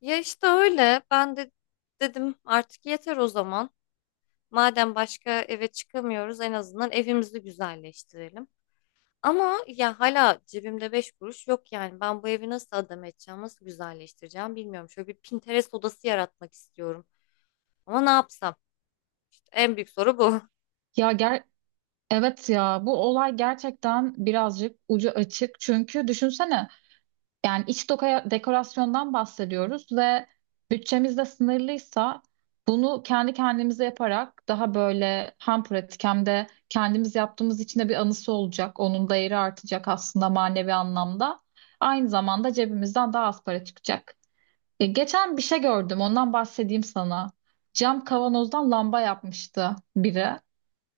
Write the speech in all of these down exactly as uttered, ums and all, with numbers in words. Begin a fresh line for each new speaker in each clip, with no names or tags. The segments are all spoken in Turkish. Ya işte öyle. Ben de dedim artık yeter o zaman. Madem başka eve çıkamıyoruz en azından evimizi güzelleştirelim. Ama ya hala cebimde beş kuruş yok yani. Ben bu evi nasıl adam edeceğim, nasıl güzelleştireceğim bilmiyorum. Şöyle bir Pinterest odası yaratmak istiyorum. Ama ne yapsam? En büyük soru bu.
Ya ger evet ya bu olay gerçekten birazcık ucu açık. Çünkü düşünsene yani iç doka dekorasyondan bahsediyoruz ve bütçemiz de sınırlıysa bunu kendi kendimize yaparak daha böyle hem pratik hem de kendimiz yaptığımız için de bir anısı olacak. Onun değeri artacak aslında manevi anlamda. Aynı zamanda cebimizden daha az para çıkacak. E, geçen bir şey gördüm ondan bahsedeyim sana. Cam kavanozdan lamba yapmıştı biri.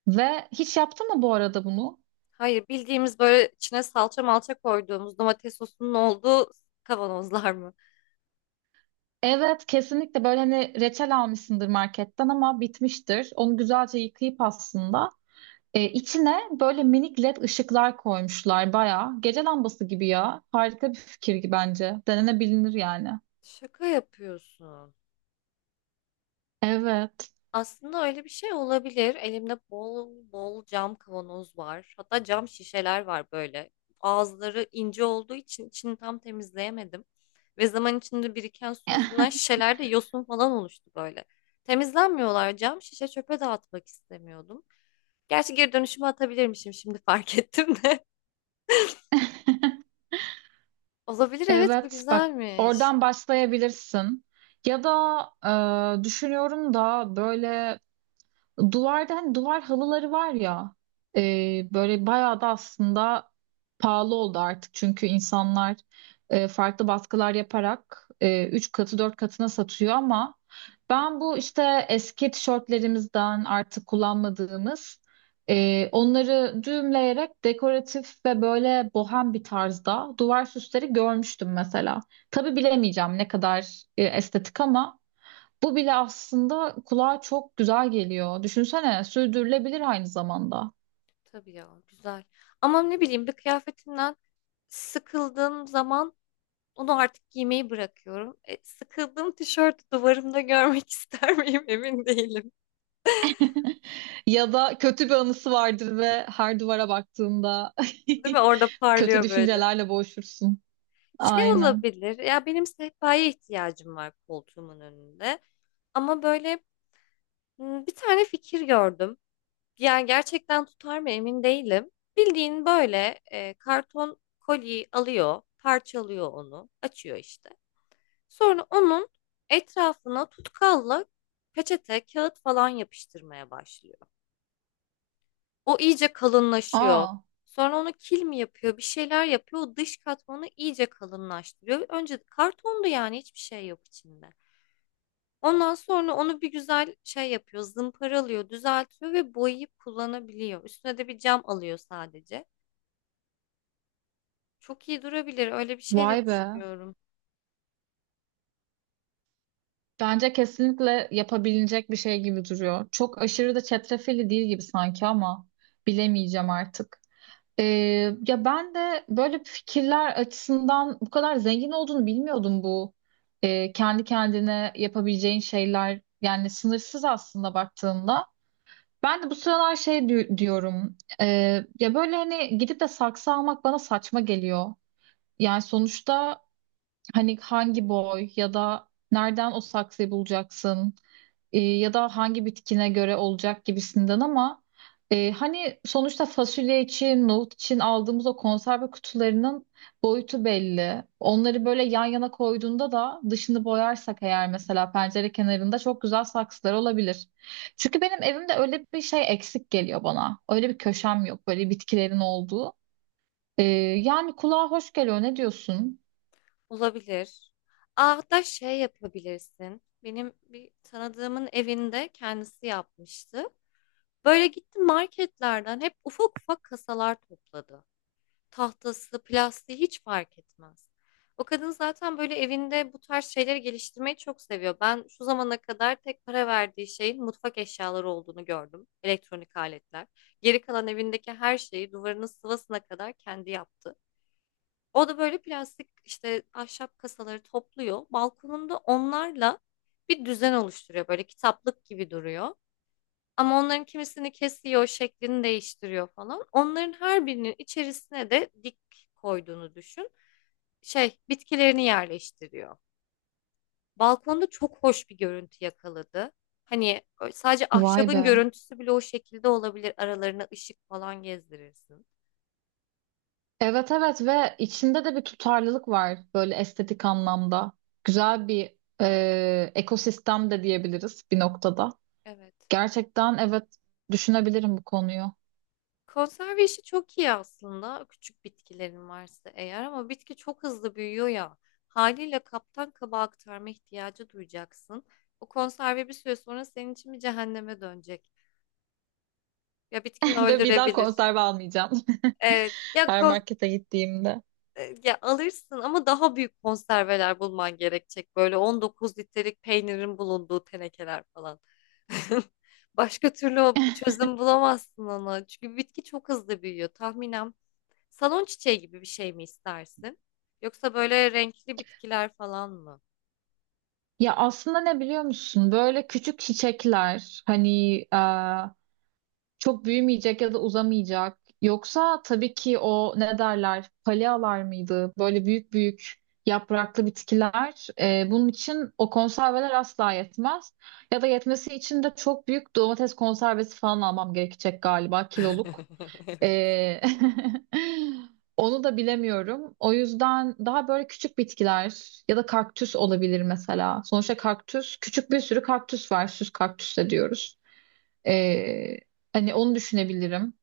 Ve hiç yaptın mı bu arada bunu?
Hayır, bildiğimiz böyle içine salça malça koyduğumuz domates sosunun olduğu kavanozlar mı?
Evet, kesinlikle böyle hani reçel almışsındır marketten ama bitmiştir. Onu güzelce yıkayıp aslında e, içine böyle minik led ışıklar koymuşlar bayağı gece lambası gibi ya. Harika bir fikir gibi bence. Denenebilir yani.
Şaka yapıyorsun.
Evet.
Aslında öyle bir şey olabilir. Elimde bol bol cam kavanoz var. Hatta cam şişeler var böyle. Ağızları ince olduğu için içini tam temizleyemedim. Ve zaman içinde biriken su yüzünden şişelerde yosun falan oluştu böyle. Temizlenmiyorlar, cam şişe çöpe dağıtmak istemiyordum. Gerçi geri dönüşüme atabilirmişim, şimdi fark ettim de. Olabilir, evet, bu
Evet, bak
güzelmiş.
oradan başlayabilirsin. Ya da e, düşünüyorum da böyle duvarda hani duvar halıları var ya e, böyle bayağı da aslında pahalı oldu artık. Çünkü insanlar e, farklı baskılar yaparak e, üç katı dört katına satıyor ama ben bu işte eski tişörtlerimizden artık kullanmadığımız e, onları düğümleyerek dekoratif ve böyle bohem bir tarzda duvar süsleri görmüştüm mesela. Tabii bilemeyeceğim ne kadar e, estetik ama bu bile aslında kulağa çok güzel geliyor. Düşünsene, sürdürülebilir aynı zamanda.
Tabii ya, güzel. Ama ne bileyim, bir kıyafetimden sıkıldığım zaman Onu artık giymeyi bırakıyorum. E, sıkıldığım tişörtü duvarımda görmek ister miyim emin değilim.
Ya da kötü bir anısı vardır ve her duvara baktığında
Değil mi? Orada
kötü
parlıyor böyle.
düşüncelerle boğuşursun.
Şey
Aynen.
olabilir. Ya benim sehpaya ihtiyacım var koltuğumun önünde. Ama böyle m, bir tane fikir gördüm. Yani gerçekten tutar mı emin değilim. Bildiğin böyle e, karton kolyeyi alıyor, parçalıyor onu, açıyor işte. Sonra onun etrafına tutkalla peçete, kağıt falan yapıştırmaya başlıyor. O iyice kalınlaşıyor.
Aa,
Sonra onu kil mi yapıyor, bir şeyler yapıyor. O dış katmanı iyice kalınlaştırıyor. Önce kartondu yani, hiçbir şey yok içinde. Ondan sonra onu bir güzel şey yapıyor, zımparalıyor, düzeltiyor ve boyayıp kullanabiliyor. Üstüne de bir cam alıyor sadece. Çok iyi durabilir. Öyle bir şey de
vay be.
düşünüyorum.
Bence kesinlikle yapabilecek bir şey gibi duruyor. Çok aşırı da çetrefilli değil gibi sanki ama bilemeyeceğim artık. Ee, ya ben de böyle fikirler açısından bu kadar zengin olduğunu bilmiyordum bu. Ee, kendi kendine yapabileceğin şeyler yani sınırsız aslında baktığında. Ben de bu sıralar şey di- diyorum. ee, ya böyle hani gidip de saksı almak bana saçma geliyor. Yani sonuçta hani hangi boy ya da nereden o saksıyı bulacaksın e, ya da hangi bitkine göre olacak gibisinden ama e, hani sonuçta fasulye için, nohut için aldığımız o konserve kutularının boyutu belli. Onları böyle yan yana koyduğunda da dışını boyarsak eğer mesela pencere kenarında çok güzel saksılar olabilir. Çünkü benim evimde öyle bir şey eksik geliyor bana. Öyle bir köşem yok böyle bitkilerin olduğu. E, Yani kulağa hoş geliyor ne diyorsun?
Olabilir. Aa, hatta şey yapabilirsin. Benim bir tanıdığımın evinde kendisi yapmıştı. Böyle gitti, marketlerden hep ufak ufak kasalar topladı. tahtası, plastiği hiç fark etmez. O kadın zaten böyle evinde bu tarz şeyleri geliştirmeyi çok seviyor. Ben şu zamana kadar tek para verdiği şeyin mutfak eşyaları olduğunu gördüm. Elektronik aletler. Geri kalan evindeki her şeyi, duvarının sıvasına kadar, kendi yaptı. O da böyle plastik işte, ahşap kasaları topluyor. Balkonunda onlarla bir düzen oluşturuyor. Böyle kitaplık gibi duruyor. Ama onların kimisini kesiyor, şeklini değiştiriyor falan. Onların her birinin içerisine de dik koyduğunu düşün. Şey, bitkilerini yerleştiriyor. Balkonda çok hoş bir görüntü yakaladı. Hani sadece
Vay
ahşabın
be.
görüntüsü bile o şekilde olabilir. Aralarına ışık falan gezdirirsin.
Evet, evet, ve içinde de bir tutarlılık var böyle estetik anlamda. Güzel bir e, ekosistem de diyebiliriz bir noktada.
Evet.
Gerçekten, evet, düşünebilirim bu konuyu.
Konserve işi çok iyi aslında, küçük bitkilerin varsa eğer, ama bitki çok hızlı büyüyor ya, haliyle kaptan kaba aktarma ihtiyacı duyacaksın. O konserve bir süre sonra senin için bir cehenneme dönecek. Ya bitkini
Ve bir daha
öldürebilir.
konserve almayacağım
Evet. Ya,
her
kon-
markete gittiğimde.
e, ya alırsın ama daha büyük konserveler bulman gerekecek. Böyle on dokuz litrelik peynirin bulunduğu tenekeler falan. Başka türlü o çözüm bulamazsın ona. Çünkü bitki çok hızlı büyüyor. Tahminen Salon çiçeği gibi bir şey mi istersin? Yoksa böyle renkli bitkiler falan mı?
Ya aslında ne biliyor musun? Böyle küçük çiçekler hani e, çok büyümeyecek ya da uzamayacak. Yoksa tabii ki o ne derler? Palyalar mıydı? Böyle büyük büyük yapraklı bitkiler. E, bunun için o konserveler asla yetmez. Ya da yetmesi için de çok büyük domates konservesi falan almam gerekecek galiba kiloluk. Ee, Onu da bilemiyorum. O yüzden daha böyle küçük bitkiler ya da kaktüs olabilir mesela. Sonuçta kaktüs, küçük bir sürü kaktüs var. Süs kaktüs de diyoruz. Ee, hani onu düşünebilirim.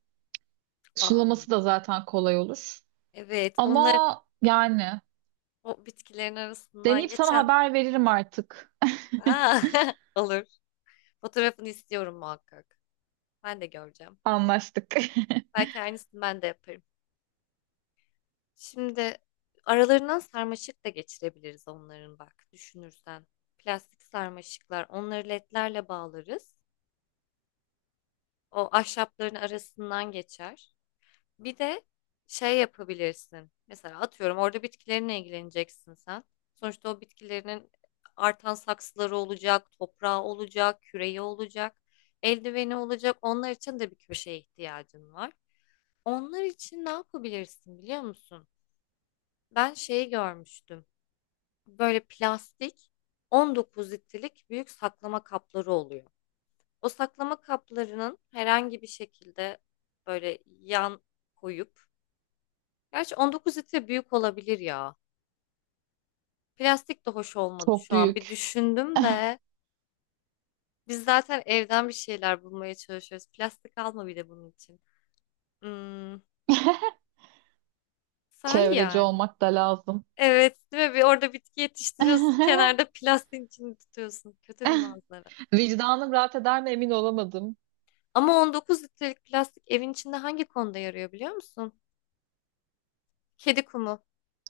Aa,
Sulaması da zaten kolay olur.
evet, onlar
Ama yani
o bitkilerin arasından
deneyip sana
geçen.
haber veririm artık.
Aa, olur. Fotoğrafını istiyorum muhakkak. Ben de göreceğim.
Anlaştık.
Belki aynısını ben de yaparım. Şimdi aralarından sarmaşık da geçirebiliriz onların, bak düşünürsen. Plastik sarmaşıklar, onları ledlerle bağlarız. O ahşapların arasından geçer. Bir de şey yapabilirsin. Mesela atıyorum, orada bitkilerine ilgileneceksin sen. Sonuçta o bitkilerinin artan saksıları olacak, toprağı olacak, küreği olacak, eldiveni olacak. Onlar için de bir köşeye ihtiyacın var. Onlar için ne yapabilirsin biliyor musun? Ben şeyi görmüştüm. Böyle plastik on dokuz litrelik büyük saklama kapları oluyor. O saklama kaplarının herhangi bir şekilde böyle yan koyup. Gerçi on dokuz litre büyük olabilir ya. Plastik de hoş olmadı
Çok
şu an. Bir
büyük.
düşündüm de biz zaten evden bir şeyler bulmaya çalışıyoruz. Plastik alma bir de bunun için. Hmm, sahi
Çevreci
yani.
olmak da lazım.
Evet, değil mi? Bir orada bitki yetiştiriyorsun, kenarda plastiğin içini tutuyorsun. Kötü bir manzara.
Vicdanım rahat eder mi emin olamadım.
Ama on dokuz litrelik plastik evin içinde hangi konuda yarıyor biliyor musun? Kedi kumu.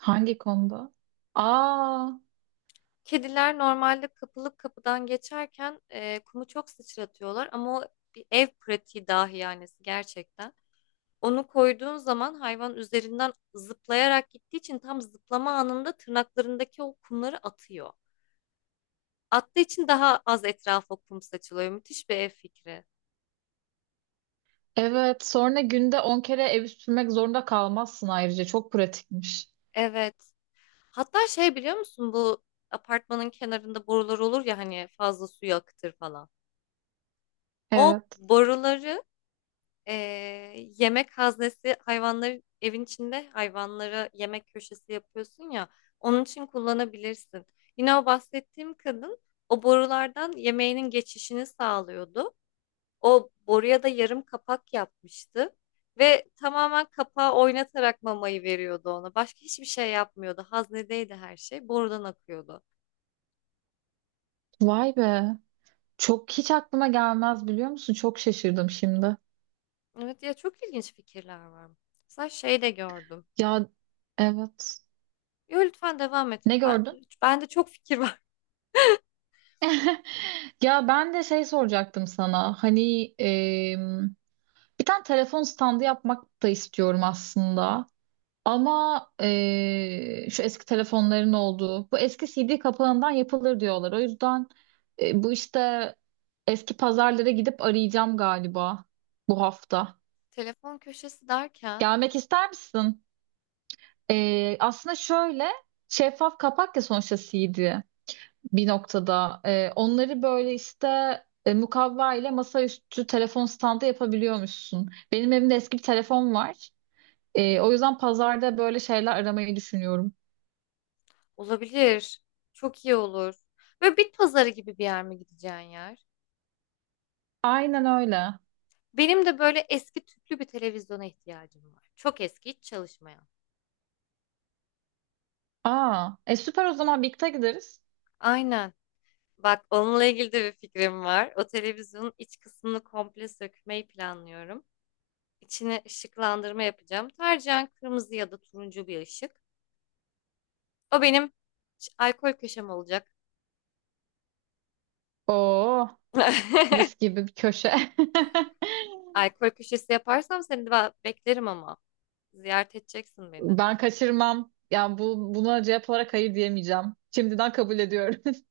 Hangi konuda? Aa,
Kediler normalde kapılıp kapıdan geçerken e, kumu çok sıçratıyorlar, ama o bir ev pratiği dahi yani gerçekten. Onu koyduğun zaman hayvan üzerinden zıplayarak gittiği için, tam zıplama anında tırnaklarındaki o kumları atıyor. Attığı için daha az etrafa kum saçılıyor. Müthiş bir ev fikri.
evet. Sonra günde on kere evi süpürmek zorunda kalmazsın ayrıca. Çok pratikmiş.
Evet. Hatta şey biliyor musun, bu apartmanın kenarında borular olur ya hani, fazla suyu akıtır falan. O
Evet.
boruları Ee, yemek haznesi, hayvanları evin içinde, hayvanlara yemek köşesi yapıyorsun ya, onun için kullanabilirsin. Yine o bahsettiğim kadın o borulardan yemeğinin geçişini sağlıyordu. O boruya da yarım kapak yapmıştı ve tamamen kapağı oynatarak mamayı veriyordu ona. Başka hiçbir şey yapmıyordu. Haznedeydi her şey. Borudan akıyordu.
Vay be. Çok hiç aklıma gelmez biliyor musun? Çok şaşırdım şimdi.
Evet ya, çok ilginç fikirler var. Mesela şey de gördüm.
Ya, evet.
Yo, lütfen devam et.
Ne
Ben,
gördün?
ben de çok fikir var.
Ya ben de şey soracaktım sana. Hani em, bir tane telefon standı yapmak da istiyorum aslında. Ama eee, şu eski telefonların olduğu, bu eski C D kapağından yapılır diyorlar. O yüzden e, bu işte eski pazarlara gidip arayacağım galiba bu hafta.
Telefon köşesi derken,
Gelmek ister misin? Eee, aslında şöyle şeffaf kapak ya sonuçta C D bir noktada. Eee, onları böyle işte e, mukavva ile masaüstü telefon standı yapabiliyormuşsun. Benim evimde eski bir telefon var. Eee, o yüzden pazarda böyle şeyler aramayı düşünüyorum.
olabilir. Çok iyi olur. Böyle bit pazarı gibi bir yer mi gideceğin yer?
Aynen öyle.
Benim de böyle eski tüplü bir televizyona ihtiyacım var. Çok eski, hiç çalışmayan.
Aa, e süper, o zaman birlikte gideriz.
Aynen. Bak onunla ilgili de bir fikrim var. O televizyonun iç kısmını komple sökmeyi planlıyorum. İçine ışıklandırma yapacağım. Tercihen kırmızı ya da turuncu bir ışık. O benim ş- alkol köşem olacak.
Oo, mis gibi bir köşe.
Alkol köşesi yaparsam seni de ba- beklerim ama. Ziyaret edeceksin beni.
Ben kaçırmam. Yani bu buna cevap olarak hayır diyemeyeceğim. Şimdiden kabul ediyorum.